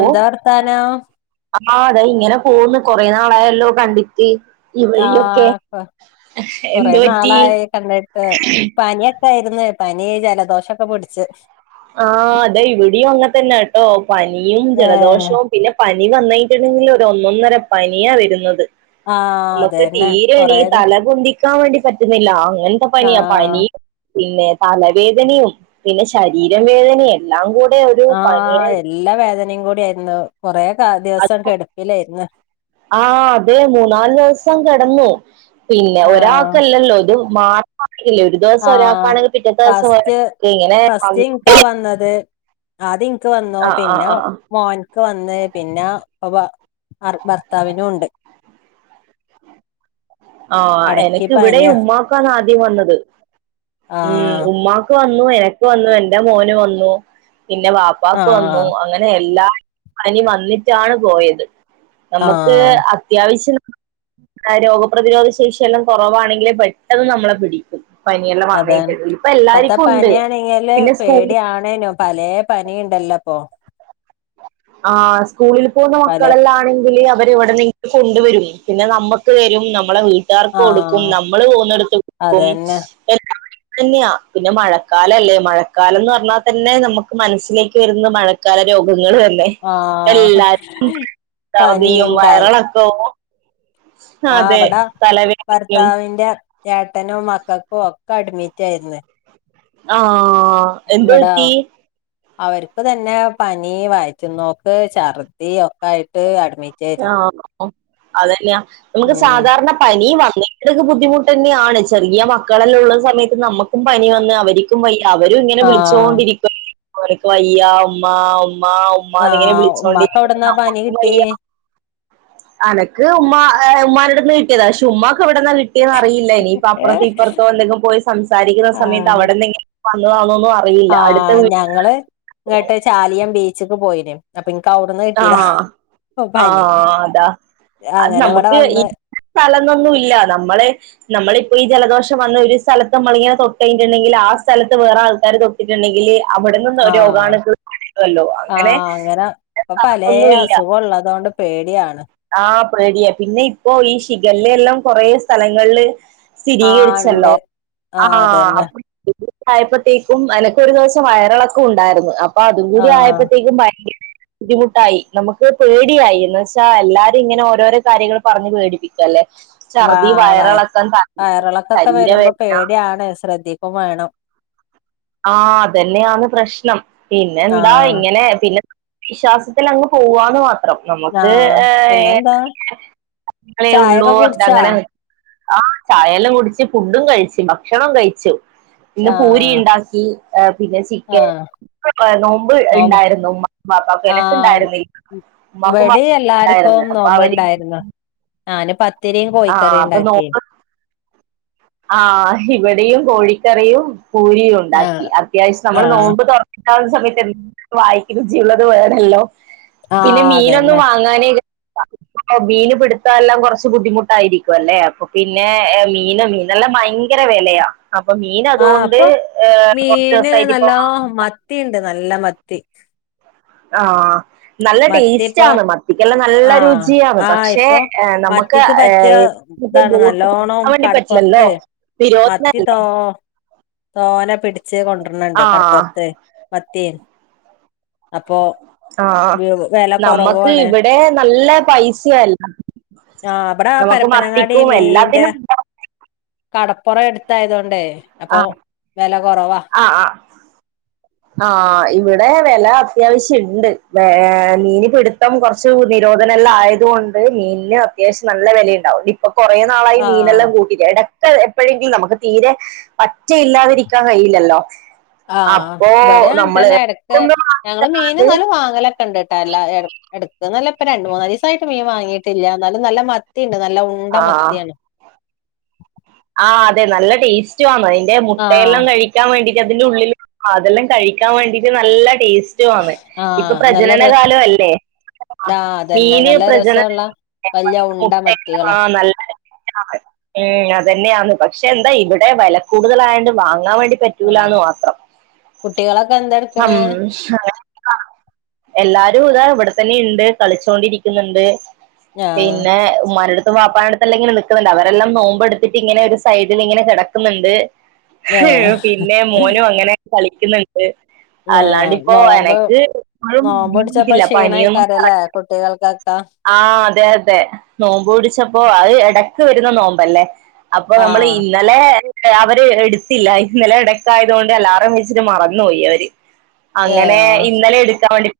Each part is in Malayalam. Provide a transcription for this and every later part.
എന്താ വർത്താനം ആഹ് താ ഇങ്ങനെ പോകുന്ന് കൊറേ നാളായല്ലോ കണ്ടിട്ട് ഈ ആ വഴിയൊക്കെ കൊ കൊറേ എന്ത് പറ്റി നാളായി കണ്ടിട്ട് പനിയ ആയിര്ന്ന് പനി ജലദോഷൊക്കെ പ്‌ട്ച്ച് ആ അതെ ഇവിടെയും അങ്ങെ തന്നെ ട്ടോ പനിയും ഏഹ് ജലദോഷവും പിന്നെ പ നി വന്നിട്ടുണ്ടെങ്കിൽ ഒരൊന്നൊന്നര പനിയാ വരുന്നത്. ആഹ് മക്ക് അതന്നെ കൊറേ തീരെണിക് ദി തല പൊന്തി ക്കാൻ വേണ്ടി പറ്റ്ന്നില്ല അങ്ങൻത്തെ പനിയാ ആഹ് പനിയും പിന്നെ തലവേദനയും പിന്നെ ഷ രീരവേദനയെല്ലാം കൂ ആ എല്ല വേദനയും കൂടിയാരുന്നു കൊറെ കാ ദിവസം കെടുപ്പിലായിരുന്നു. ആ അതെ മൂന്നാല് ദവസം കെടന്നു. പിന്നെ ആഹ് ഒരാക്കല്ലല്ലോ ത് മാറ ഇല്ല ഒരു ദിവസം ആഹ് ഒരാക്കാണെങ്കിൽ പിറ്റത്തെ ദിവസം ഒരാ ഫസ്റ്റ് ഇങ്ങനെ [unintelligible] ആദ്യൻക്ക് വന്നൂ ആഹ് പിന്നെ ആഹ് മോൻ വന്ന് പിന്ന ബ അർ ഭർത്താവിനുണ്ട്. ആ എടക്ക് എനക്ക് ഇവിടെ പനിയാ ഉമ്മാക്കാണ് ആദ്യം വന്നത് ഉം ആഹ് ഉമ്മാക് വ ന്നു എനക്ക് വന്നു എന്റെ മോന് വന്നു പിന്നെ വാപ്പാക്ക് ആഹ് വന്നു അങ്ങനെ എല്ലാ പനി വന്നിട്ടാണ് പോയത് നമ്മക്ക് ആഹ് അത്യാവശ്യം. ആ രോഗപ്രതിരോധ ശേഷിയെല്ലം കുറവാണെങ്കില് പെട്ടെന്ന് നമ്മളെ പിടിക്കും. പനിയെല്ലാം വന്ന് അതെ കഴിഞ്ഞിട്ടുണ്ടെങ്കിൽ ഇപ്പൊ ഇപ്പത്തെ എല്ലാർക്കും ഉണ്ട് പനിയാണെങ്കില് പിന്നെ സ്കൂളിൽ പേടിയണേനോ പലേ പനി എല്ലപ്പൊ ആഹ് സ്കൂളിൽ പോന്ന പല മക്കളെല്ലാണെങ്കില് അവരിവടെ നി കൊണ്ടുവരും പിന്നെ നമ്മക്ക് വരും നമ്മളെ വീ ട്ടാർക്ക് കൊടുക്കും ആഹ് നമ്മള് പോന്നെടുത്ത് ക്കും അതന്നെ [unintelligible] തന്നെയാ പിന്നെ മഴക്കാലല്ലേ മഴക്കാലം ന്ന് പറഞ്ഞാ തന്നെ നമുക്ക് മനസ്സിലേക്ക് വരുന്ന മഴക്കാല രോ ങ്ങളല്ലെ ആഹ് എല്ലാക്കും ചർദിയും പനിയും വയറളൊക്കവും. ആ വ്ട തലവേദനയും ഭർത്താവിന്റെ ഏട്ടനോ മക്കക്കോ ഒക്കെ അഡ്മിറ്റാര്ന്ന്. ആഹ് എന്ത്‌ പറ്റീ അവർക്ക് തന്നെ പനി വയ്റ്റ്ന്നോക്ക് ഛർദി ഒക്കായിട്ട് അട് ആഹ് അതന്നെയ നമ്മക്ക് ഉം സാധാരണ പനി വ നിട്ട്ക്ക് ബുദ്ധിമുട്ടന്നെയാണ് ചെറിയ മക്കളെല്ലുള്ള സമയത്ത് നമ്മക്കും പനി വന്ന് അവരിക്കും വയ്യ അവരും ഇങ്ങനെ ആഹ് വിളിച്ചോണ്ടിരിക്കും [inaudible] വയ്യ ഉമ്മാ മ്മാ ഉമ്മാന്നിങ്ങനെ ആഹ് ഉമ്മാക്ക് വിളിച്ചോണ്ടിരിക്കും എവിടന്നാ പനി നമ്മക്കും കിട്ടി വയ്യ അനക്ക് ഉമ്മ എ ഉമ്മാന്റട്ത്ത്ന്ന് കിട്ടിയത ക്ഷേ ഉമ്മാക്കെവ് ടെന്ന് കിട്ടിയന്നറിയില്ലനിപ്പപ്പർത്തിപ്പർത്തോന്തെങ്കും പോയി സംസാരിക്കുന്ന സയത്തവടന്ന് കി വന്നതാന്നോ ആ ഞങ്ങള് ങ്ങട്ട് ചാലിയം ബീച്ച്ക്ക് പോയിന്. ൻക്കവുട്ന്ന് കിട്ടിയത. ആ അത അത് അങ്ങനെ ഇവിടെ നമുക്ക് ഈ വന്ന് സ്ഥലന്നൊന്നുല്ല നമ്മള് നമ്മളിപ്പൊ ഈ ജലദോഷം വന്ന് ഒരു സ്ഥലത്ത് നമ്മളിങ്ങനെ തൊട്ടയ്ഞ്ഞ്ണ്ടെങ്കില് ആ സ്ഥലത്ത് വേറെ ആൾക്കാര് തൊട്ട്ട്ട്ണ്ടെങ്കില് അവ്ടന്ന് ആഹ് രോഗണക്കള് പടരൊല്ലോ അങ്ങനെ പ്പൊ പലേ ഒന്നുമില്ല അസുഖൊള്ളതൊണ്ട് പേടിയാണ്. ആ പേടിയ പിന്നെ ഇപ്പോ ഈ ശിഖല്ലേല്ലം കൊറേ സ്ഥലങ്ങള് ആഹ് ഇണ്ട് സ്ഥിതീകരിച്ചല്ലോ ആഹ് ആഹ് ആ ആയപ്പോത്തേക്കും അനക്ക് ഒരു ദിവസം വയറിളക്കം ഉണ്ടായിരുന്നു അപ്പൊ അതും കൂടി ആഹ് ആയപ്പത്തേക്കും ഭയങ്കര ബുദ്ധിമുട്ടായി നമക്ക് പേടിയായി എന്ന് വെച്ചാ എല്ലാരും ഇങ്ങനെ ഓരോരോ കാര്യങ്ങൾ പറഞ് പേടിപ്പിക്കല്ലേ വാ ഛർദി വ വയറെളക്കം ത വയറിളക്കൊക്കെ വരുമ്പോ ശരീരവേദന പേടിയാണ് ശ്രദ്ധിക്കും വേണം ആ അതന്നെയാണ് പ്രശ്നം പിന്നെന്താ ആഹ് ഇങ്ങനെ പിന്നെ വിശ്വാസത്തിൽ അങ്ങ് പോവാന്ന് മാത്രം അ നമുക്ക് ആഹ് പിന്നെന്താ ഏങ്ങളേ ഉള്ളൂ ചായൊക്കെ അ കുടിച്ചാ അങ്ങനെ ആ ചായെല്ലാം കുടിച്ച് ഫുഡും കഴിച്ചു ഭക്ഷണം കഴിച്ചു പിന്ന പൂരി ആഹ് ഉണ്ടാ ആ പിന്നെ ചിക്കൻ ആഹ് നോമ്പ് ഉണ്ടായിരുന്നു മ പാപ്പക്കെ എനക്ക ഇണ്ടായിരുന്നു വെടി എല്ലാർക്കും നോമ്പണ്ടായിരുന്നു ഞാന് പ ഇത്തിരിയും ആ കോഴിക്കറ അപ്പൊ നോ ഉണ്ടാക്കി ആ ഇവിടെയും കോഴികറിയും പൂരി ആഹ് ഉണ്ടാക്കി അത്യാവ്ശ് നമ്മള് ആഹ് നോമ്പ് തൊറ ണ്ടവ്ന്ന സമയത്ത്എൻ വായിക്ക് രുചിയുള്ളത് വേണെല്ലോ പിന്നെ ആഹ് മീനൊന്നും അതന്നെ വാങ്ങാനേ [unintelligible] അഹ് മീന് പിടുത്തല്ലാം കൊറച്ച് ബുദ്ധിമു ട്ടായിരിക്കുവല്ലേ അപ്പൊ പിന്നെ ഏഹ് മീന് മീനല്ലം ഭയ്ങ്കര വെലയാ അപ്പൊ മീൻ ആഹ് അതോണ്ട് അപ്പൊ ഏഹ് മീന് ഒർച്ചോസായിട്ട് ഇപ്പൊ നല്ലോ മത്തിണ്ട് നല്ല മത്തി ആഹ് നല്ല മത്തി ഇപ്പോ ടേസ്റ്റന്ന് മത്തിക്കെല്ലാം നല്ല ആഹ് രുചിയാന്ന് ആഹ് പക്ഷെ ഇപ്പൊ നമ്മക്ക് മത്തിക്ക് പറ്റിയ ഏഹ് ന്ന്ഇപ്പൊ ഇതാണ് ബോട്ട് [unintelligible] നല്ലോണം ക്കാൻ വേണ്ടി പറ്റ്ല്ലല്ലോ കടപ്പുറത്ത് നിരോ മത്തി തോ [unintelligible] തോനെ പിടിച്ച് കൊടൃണ്ണ്ട് കടപൊർത്തെ മത്തി അപ്പൊ ആഹ് അഹ് വില നമ്മക്ക് കുറവാണ് ഇവിടെ നല്ല പൈസ്യല്ല ആഹ് ഇബ്ട പരപ്പനങ്ങാടി മീന്റെ എല്ലാത്തിനും കടപ്പൊറ എടുത്തായതൊണ്ടേ അപ്പൊ ആഹ് വെല ആഹ് ആഹ് ആ ഇവിടെ വെല അത്യാവശ്യം ണ്ട് ഏ നീനി പെടു ഇം കുറച്ച് നിരോധന എല്ലാം ആയതുകൊണ്ട് മീലിന് അത്യാവശ്യം നല്ല വിലയുണ്ടാവും ഇപ്പൊ കുറേ നാളായി ആഹ് മീനെല്ലാം കൂട്ടിട്ട് എടക് എപ്പോഴെങ്കിലും നമുക്ക് തീരെ പറ്റയില്ലാതിരിക്കാൻ കഴിയില്ലല്ലോ ആഹ് അപ്പോ ഇവിടെ നമ്മള് ങ്ങനന്നെ ഇടക്ക് ഞങ്ങള് മീൻ ന്നാലും വാങ്ങലൊക്കെ ഉണ്ട് കേട്ടാ എല്ലാ എടക്ക് അല്ല ഇപ്പ രണ്ട് മൂന്നു ദിവസം ആട്ട് മീൻ വാങ്ങീട്ടില്ല എന്നാലും നല്ല മത്തി ണ്ട് നല്ല ഉണ്ട മത്തിയാണ് ആഹ് അതെ നല്ല ടേസ്റ്റും ആന്ന് അതിന്റെ ആഹ് മുട്ടയെല്ലാം കഴിക്കാൻ വേണ്ടി അതിന്റെ ഉള്ളിൽ അതെല്ലാം കഴിക്കാൻ വേണ്ടിയിട്ട് നല്ല ടേസ്റ്റ് ഇപ്പൊ ആഹ് നല്ല പ്രചനന രസ് കാലം അല്ലേ ആഹ് അതന്നെ മീന് നല്ല പ്രജനനം രസള്ള വല്യ ഉണ്ട മുട്ട മത്തികളാ ആഹ് നല്ല ഉം അതന്നെയന്ന് പക്ഷെ എന്താ ഇവിടെ വില കൂടുതല് ആായതോണ്ട് വാങ്ങാൻ വേണ്ടി ആഹ് പറ്റൂലാന്ന് മാത്രം കുട്ടികളൊക്കെ ഹം എന്തെട്ക്ക്ണ് എല്ലാരും ഇതാ ഇവിടെ ഇവിടെ തന്നെ ഉണ്ട് കളിച്ചൊണ്ടിരിക്കുന്നുണ്ട് ആഹ് പിന്നെ ഉമ്മാന്റടു വാപ്പാടുത്തെല്ലാം ഇങ്ങെ നിൽക്കുന്നുണ്ട് അവരെല്ലാം നോമ്പെടുത്തിട്ട് ഇങ്ങനെ ഒരു സൈഡിൽ ഇങ്ങനെ കിടക്കുന്നുണ്ട് ഏഹ് പിന്നെ മോനും അങ്ങനെ കളിക്കുന്നുണ്ട് അല്ലാണ്ട് ആഹ് ഇപ്പോ നോമ്പ് എനക്ക് എപ്പോഴും നോമ്പൊട്ച്ചപ്പോ കിട്ടില്ല പനിയൊന്നും ക്ഷീണേക്കാരല്ലേ കറക്- കുട്ടികൾക്കൊക്കെ ആഹ് അതെ അതെ നോമ്പ് ടിച്ചപ്പോ അത് ഇടക്ക് വരുന്ന നോമ്പല്ലേ അപ്പൊ നമ്മള് ആഹ് ഇന്നലെ അവര് എടുത്തില്ല ഇന്നല ഇടക്കായത് കൊണ്ട് അലാറം വച്ചിട്ട് മറന്നുപോയി അവര് അങ്ങനെ ഏഹ് ഇന്നലെ എടുക്കാൻ വേണ്ടി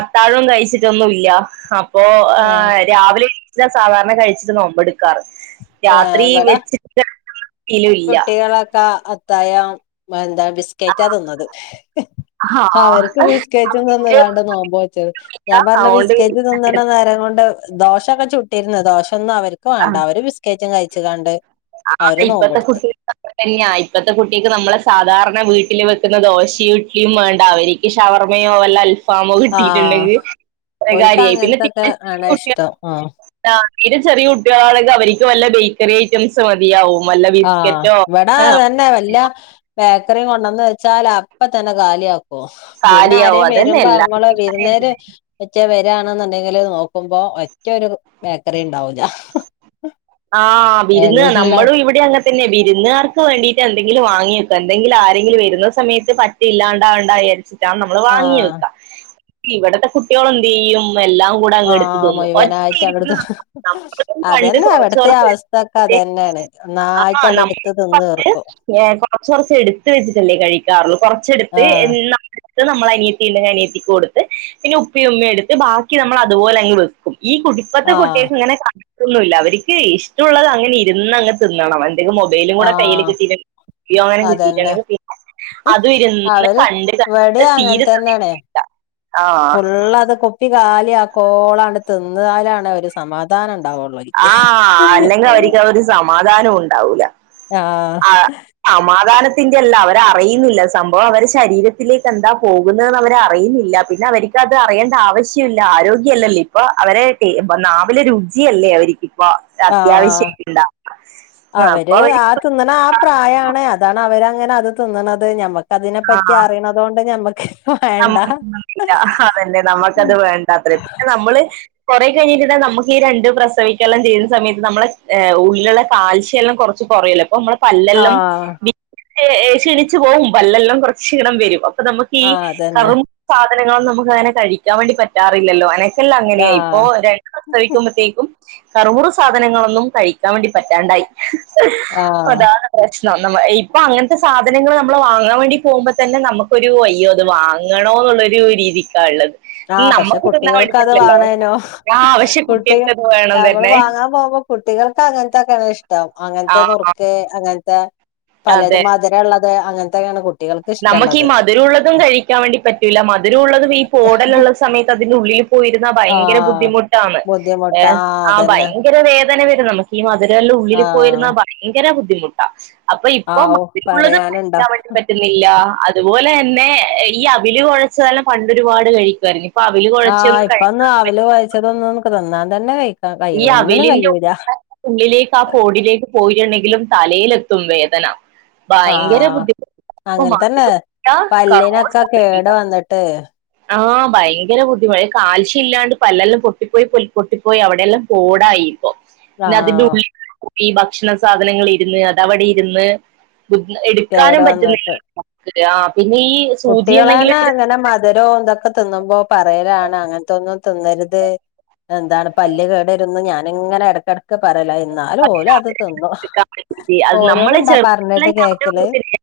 അത്താഴം കഴിച്ചിട്ടൊന്നുംല്ല ആ ഇപ്പോ ആഹ് രാവിലെ സാധാരണ കഴിച്ചിട്ട് നോമ്പെടു രാത്രി ഇവടെ വെച്ചിട്ട് കെടക്കണ ശീലംഇല്ല- മുത്തായ എന്താ ബിസ്കറ്റാ തിന്നത് ആ അവർക്ക് ബിസ്കറ്റും തിന്ന് കാണ്ട നോമ്പോ വെച്ചത് ഞാൻ പറഞ്ഞ ബിസ്കറ്റ് അതുകൊണ്ട് നിന്തണ നേരം കൊണ്ട്- ദോശൊക്കെ ചുട്ടിരുന്നു ദോശൊന്നും അവര് - അവര് ബിസ്ക്കറ്റും കഴിച്ച് കാണ്ട്- അവര് ആഹ് ഇപ്പത്തെ നോമ്പെടുത്ത് കുട്ടിക് അങ്ങനെ തന്നെയാ ഇപ്പത്തെ കുട്ടിക്ക് നമ്മളെ സാധാരണ വീട്ട് ട്ടില് വെക്കുന്ന ദോശയും ഇഡ്ലിയും വേണ്ട അവരിക്ക് ഷവർമ്മയോ വല്ല അൽഫ് ഫാമോ ആഹ് കിട്ടീട്ടുണ്ടെങ്കിൽ അത്രേ ഓൽക്ക് കാര്യായി. പിന്നെ അങ്ങനത്തൊക്കെ ആണ് ഇഷ്ടം ആഹ് [inaudible] ആ തീരെ ചെറിയ കുട്ടികളാണെങ്കിൽ അവര്ക്ക് വല്ല ബേക്കറി ഐറ്റംസ് മതിയാവും- വല്ല ആഹ് ബിസ്ക്കറ്റോ ഇവിടാ ആഹ് അതന്നാ വല്ല- ബേക്കറി കൊണ്ടന്ന് വെച്ചാലപ്പ തന്നെ കാലിയാക്കും- പിന്നെ കാലിയാവും ആരേം അതന്നെ വരുമ്പോ അമ്മള് എല്ലാർക്കും വിരുന്നേര്- റ്റ വരാണെന്ന്ണ്ടെങ്കില് നോക്കുമ്പോ ഒറ്റൊരു ബേക്കറി ഉണ്ടാവൂല്ല ആഹ വിരുന്ന് നമ്മളും ഇവിടെ അങ്ങന ത്തന്നെ വിരുന്നുകർക്ക് വേണ്ടീട്ട് എന്തെങ്കിലും വാങ്ങിയക്കോ എന്തെങ്കിലും ആരെങ്കിലും വരുന്ന സമയത്ത് പറ്റില്ലാണ്ടാകണ്ടാന്ന് വിചാരി ച്ചാണ് നമ്മൾ ആഹ് വാങ്ങിവെക്ക. ഇവിടത്തെ കുട്ടികൾ എന്ത് ചെയ്യും എല്ല കൂടെ അങ്ങ് എടുത്ത് ആഹ് തിന്നും. ഒറ്റ മുഴുവനായിട്ടങ്ങെടുത്ത് രിപ്പിന് [inaudible] പണ്ട് ത്തെ കുറച്ച് എടുത്ത് അവസ്ഥൊക്കെ വെച്ചിട്ട് അതെന്നെയാണ്. ആ ഒന്നായ്റ്റാണ്ട് നമ്മൾ എടുത്ത് തിന്ന് പണ്ട് തീർക്കും ഏ കൊറച്ച കുറച്ച് എടുത്ത് വെച്ചിട്ടല്ലേ കഴിക്കാറുള്ളൂ. കൊറച്ചെടുത്ത് ആഹ് എന്നാ ടുത്ത് നമ്മൾ അനിയത്തി ഉണ്ടെങ്കിൽ അനിയത്തിക്ക് കൊടുത്ത് പിന്നെ ഉപ്പേം ഉമ്മേം എടുത്ത് ബാക്കി നമ്മൾ അതുപോലെ അങ്ങ് വെക്കും ഈ കുടി ഇപ്പത്തെ ആഹ് കുട്ട്യേക്ക് ങ്ങനെ കണൊന്നുമില്ല അവർക്ക് ഇഷ്ടുള്ളത് അങ്ങനെ ഇരുന്നങ്ങ് തിന്നണം അവൻ പിന്നെ മൊബൈലും കൂടെ കയ്യിൽ ആഹ് കിട്ടിയിട്ട് അങ്ങനെ അതന്നെ കിട്ടിട്ടുണ്ടെങ്കി അത് ഇരുന്ന് അവര് കണ്ട് കണ്ട് ഇവിടേം അങ്ങനെ തീരെ സമയ തന്നെയാണ് ഫുള്ളത് കുപ്പി കാലി ആക്കോളാണ്ട് തിന്നാലാണ് ഒരു സമാധാന ആഹ അല്ലെങ്കിൽ അവർക്ക് അവ ഒരു സമാധാനൂണ്ടാവൂല ആഹ് അല്ല അവരറിയുന്നില്ല സംഭവം അവരെ ശരീരത്തിലേക്ക് എന്താ പോകുന്നതെന്ന് അവർ അറിയുന്നില്ല പിന്നെ അവർക്ക് അത് അറിയേണ്ട ആവശ്യല്ല. ആരോഗ്യല്ലല്ലേ ഇപ്പൊ അവരെ നാവിലെ രുചിയല്ലേ അവര് ആഹ അവര് ആ തിന്ന്ണ ആ പ്രായാണ് അതാണ് അവര് അങ്ങനെ അത് തിന്നണത് ഞമ്മക്ക് അതിനെ ആ, പറ്റി അറിയണതോണ്ട് ഞമ്മക്ക് വേണ്ട നമ്മ അതന്നെ ഉം നമ്മുക്കത് വേണ്ടാത്ര പിന്നെ നമ്മള് കുറെ കഴിഞ്ഞിട്ട്ണ്ടേൽ നമുക്ക് ഈ രണ്ട് പ്രസവിക്കെല്ലാം ചെയ്യുന്ന സമയത്ത് നമ്മുടെ ഉള്ളിലുള്ള കാൽശ്യല്ലാം കുറച്ച് കൊറയല്ലോ ഇപ്പം നമ്മളെ പല്ലെല്ലാം ആഹ് ക്ഷീണിച്ചു പോവും പല്ലെല്ലാം കുറച്ച് ക്ഷീണം വരും അപ്പൊ നമുക്ക് ഈ ആഹ് അതന്നെ കറുമുറ സാധനങ്ങളൊന്നും നമുക്ക് അങ്ങനെ കഴിക്കാൻ വേണ്ടി പറ്റാറില്ലല്ലോ അങ്ങനെ ല്ല അങ്ങനെയാ ഇപ്പൊ ആഹ് രണ്ട് പ്രസവിക്കുമ്പോഴത്തേക്കും കറമുറ സാധനങ്ങളൊന്നും കഴിക്കാൻ വേണ്ടി പറ്റാണ്ടായി ആഹ് അതാണ് പ്രശ്ന ഇപ്പൊ അങ്ങനത്തെ സാധനങ്ങൾ നമ്മൾ വാങ്ങാൻ വേണ്ടി പോകുമ്പോ തന്നെ നമുക്കൊരു അയ്യോ അത് വാങ്ങ വാങ്ങണോ എന്നുള്ളെരു രീതിക്കാ ള്ളത് ആഹ പക്ഷെ കുട്ടികൾക്ക് അത് വേണേനൂ ആ ആവശ്യ കുട്ടി കുട്ടികൾക്കത് വേണം നമ്മള് തന്നെ വാങ്ങാൻ പോുമ്പോ കുട്ടികൾക്ക് അങ്ങനത്തക്കേണിഷ്ടം ആ അങ്ങനത്തെ നുറുക്ക് അങ്ങനത്തെ പലത് മധുരള്ളത് അങ്ങൻത്തെക്കെയാണ് കുട്ടി നമുക്കീ മധുരള്ളതും കഴിക്കാൻ വേണ്ടി പറ്റൂല മധുരള്ളതും ഈ പോട സമയത്ത് അതിന്റെ ഉള്ളിൽ പോയിരുന്ന ഭയങ്കര ആഹ് ബുദ്ധിമുട്ടാണ് ഏ ബുദ്ധിമുട്ട് ആഹ് ആ അതന്നെ ഭയങ്കര വേ ദന വരും നമുക്ക് ഈ മധുരല്ലോ ഉള്ളിൽ പോയിരുന്നാ ആഹ് ഭയങ്കര ബുദ്ധിമുട്ടാ അപ്പൊ ഇപ്പൊ ആവൂ മറ്റു പറയാനുണ്ടോ [inaudible] ഇല്ല അതുപോലെന്നെ ഈ അവില് കൊഴച്ചതല്ല പണ്ടരുപാട് കഴിക്കുവാ യ്ർന്നു ആഹ് ഇപ്പന്ന് അവില് കൊഴച്ചതൊന്നും നമക്ക് തന്നാൻ തന്നെ വെയ് ഈ അവലിന്റെ [inaudible] ഉള്ളിലേക്ക് ആ കോഡിലേക്ക് പോയിട്ടുണ്ടെങ്കിലും തലയിലെത്തു തും വേദന ഭയങ്കര ആഹ് ബുദ്ധിമുട്ട [inaudible] അങ്ങൻ തന്നെ പല്ലിനൊക്കെ കേട് വന്നിട്ട് [unintelligible] ആഹ ഭയങ്കര ബുദ്ധിമുട്ടാ. കാൽശ്യം ഇല്ലാണ്ട് പല്ലെല്ലാം പൊട്ടിപ്പോയി പൊട്ടിപ്പോയി അവിടെയെല്ലാം പോടായിപ്പോ പിന്നെ അതിന്റെ ആഹ് ഉള്ളില പോയി ഭക്ഷണ സാധനങ്ങൾ ഇരുന്ന് അതവിടെ ഇരുന്ന് എടുക്കാനും കേട് പറ്റുന്നില്ലല്ലോ കുട്ട്യേളെന്നെ ഇങ്ങനെ മ ത് രോ ന്തൊക്കെ തിന്നുമ്പോ പറയലാണ് അങ്ങനത്തൊന്നും തിന്നര്ത് എന്താണ് പല്ല് കേടരുന്ന് ഞാന് ങ്ങനെ ഇടക്കട ക്കെ പറയലാ എന്നാലും ഓലോ അത് തിന്നു എടുക്കാൻ പറ്റില്ലേ അത് ഓലോട് നമ്മളെ ണ്ടോ ചെറുതിലെല്ലാം പറഞ്ഞിട്ട് ഞാൻ കേക്കല് തിന്നിട്ടില്ല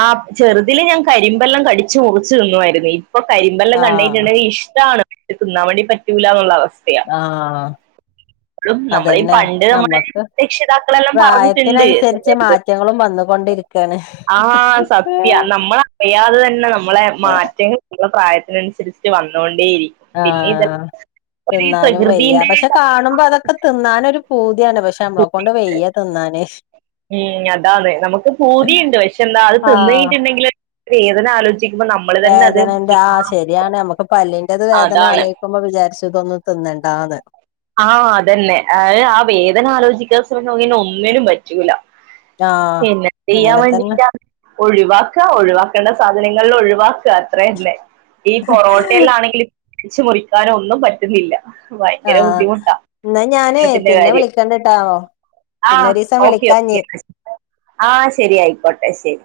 ആ ചെറുതിൽ ഞാൻ കരിമ്പെല്ലം കടിച്ചു മുറിച്ചു തിന്നുവായിരു ന്നെയ് ഇപ്പൊ കരിമ്പെല്ലാം ആഹ് കണ്ടെയ്ഞ്‌ണ്ടങ്കി ഇഷ്ടാണ് തിന്നാവേണ്ടി പറ്റൂല ന്നൊള്ള വസ്ഥ ആ നമ്മളീ അതന്നെ പണ്ട് നമ്മുടെ നമ്മക്ക് രക്ഷിതാക്കളെല്ലാം പറഞ്ഞിട്ടുണ്ട് പ്രായത്തിനനുസരിച്ച് തിന്നരുത് മാറ്റങ്ങളും വന്നു കൊണ്ടിരിക്കയാണ് ആ സത്യ നമ്മളറിയാതെ തന്നെ നമ്മളെ മാറ്റങ്ങൾ മ്മളെ പ്രായ അതിനനുസരിച്ച് വണോ ആ ഒരു തിന്നാനും വയ്യ പ്രകൃതിന്റെ പക്ഷെ കാണുമ്പോ അതൊക്കെ തിന്നാനൊരു പൂതിയാണ് പക്ഷെ നമ്മളെക്കൊണ്ട് വെയ്യ തിന്നാന് ഉം അതാണ് നമുക്ക് പൂതിണ്ട് പക്ഷെ എന്താ അത് തിന്ന് കഴിഞ്ഞ് ആഹ് ട്ട്ണ്ടെങ്കിൽ വേദനാലോചി വേദനന്റെ ആ ശെരിയാണ് അമ്മക്ക് പല്ലി ഏത് വേദന അതാണ് ആലോയ്ക്കുമ്പോ വിചാര്ച്ചും ഇതൊന്നും തിന്നണ്ടാന്ന് ആ അതെന്നെ ആ വേദന ആലോചിക്കാ [unintelligible] പിന്നെ ഒന്നിനും പറ്റൂല ആഹ് പിന്നെ ചെയ്യാൻ അങ്ങനെ തന്നെ വേണ്ടിട്ട ഒഴിവാക്ക ഒഴിവാ കണ്ട സാധനങ്ങൾ ഒഴിവാക്ക അത്രന്നെ ഈ പൊറോട്ടേലാണെങ്കില് കടിച്ച് മുറിക്കാനൊന്നും പറ്റുന്നില്ല ആ ഭയങ്കര ബുദ്ധിമുട്ടാ ന്നാ ഞാനേ ഇഷ്ടത്തിന്റെ പിന്നെ കാര്യം വിളിക്കണ്ട്ട്ടോ ആ പിന്നെ ഒരീസം ഓക്കെ ഓക്കെ വിളിക്കാഞ്ഞി ആ ശെരി ആയ്ക്കോട്ടെ ശെരി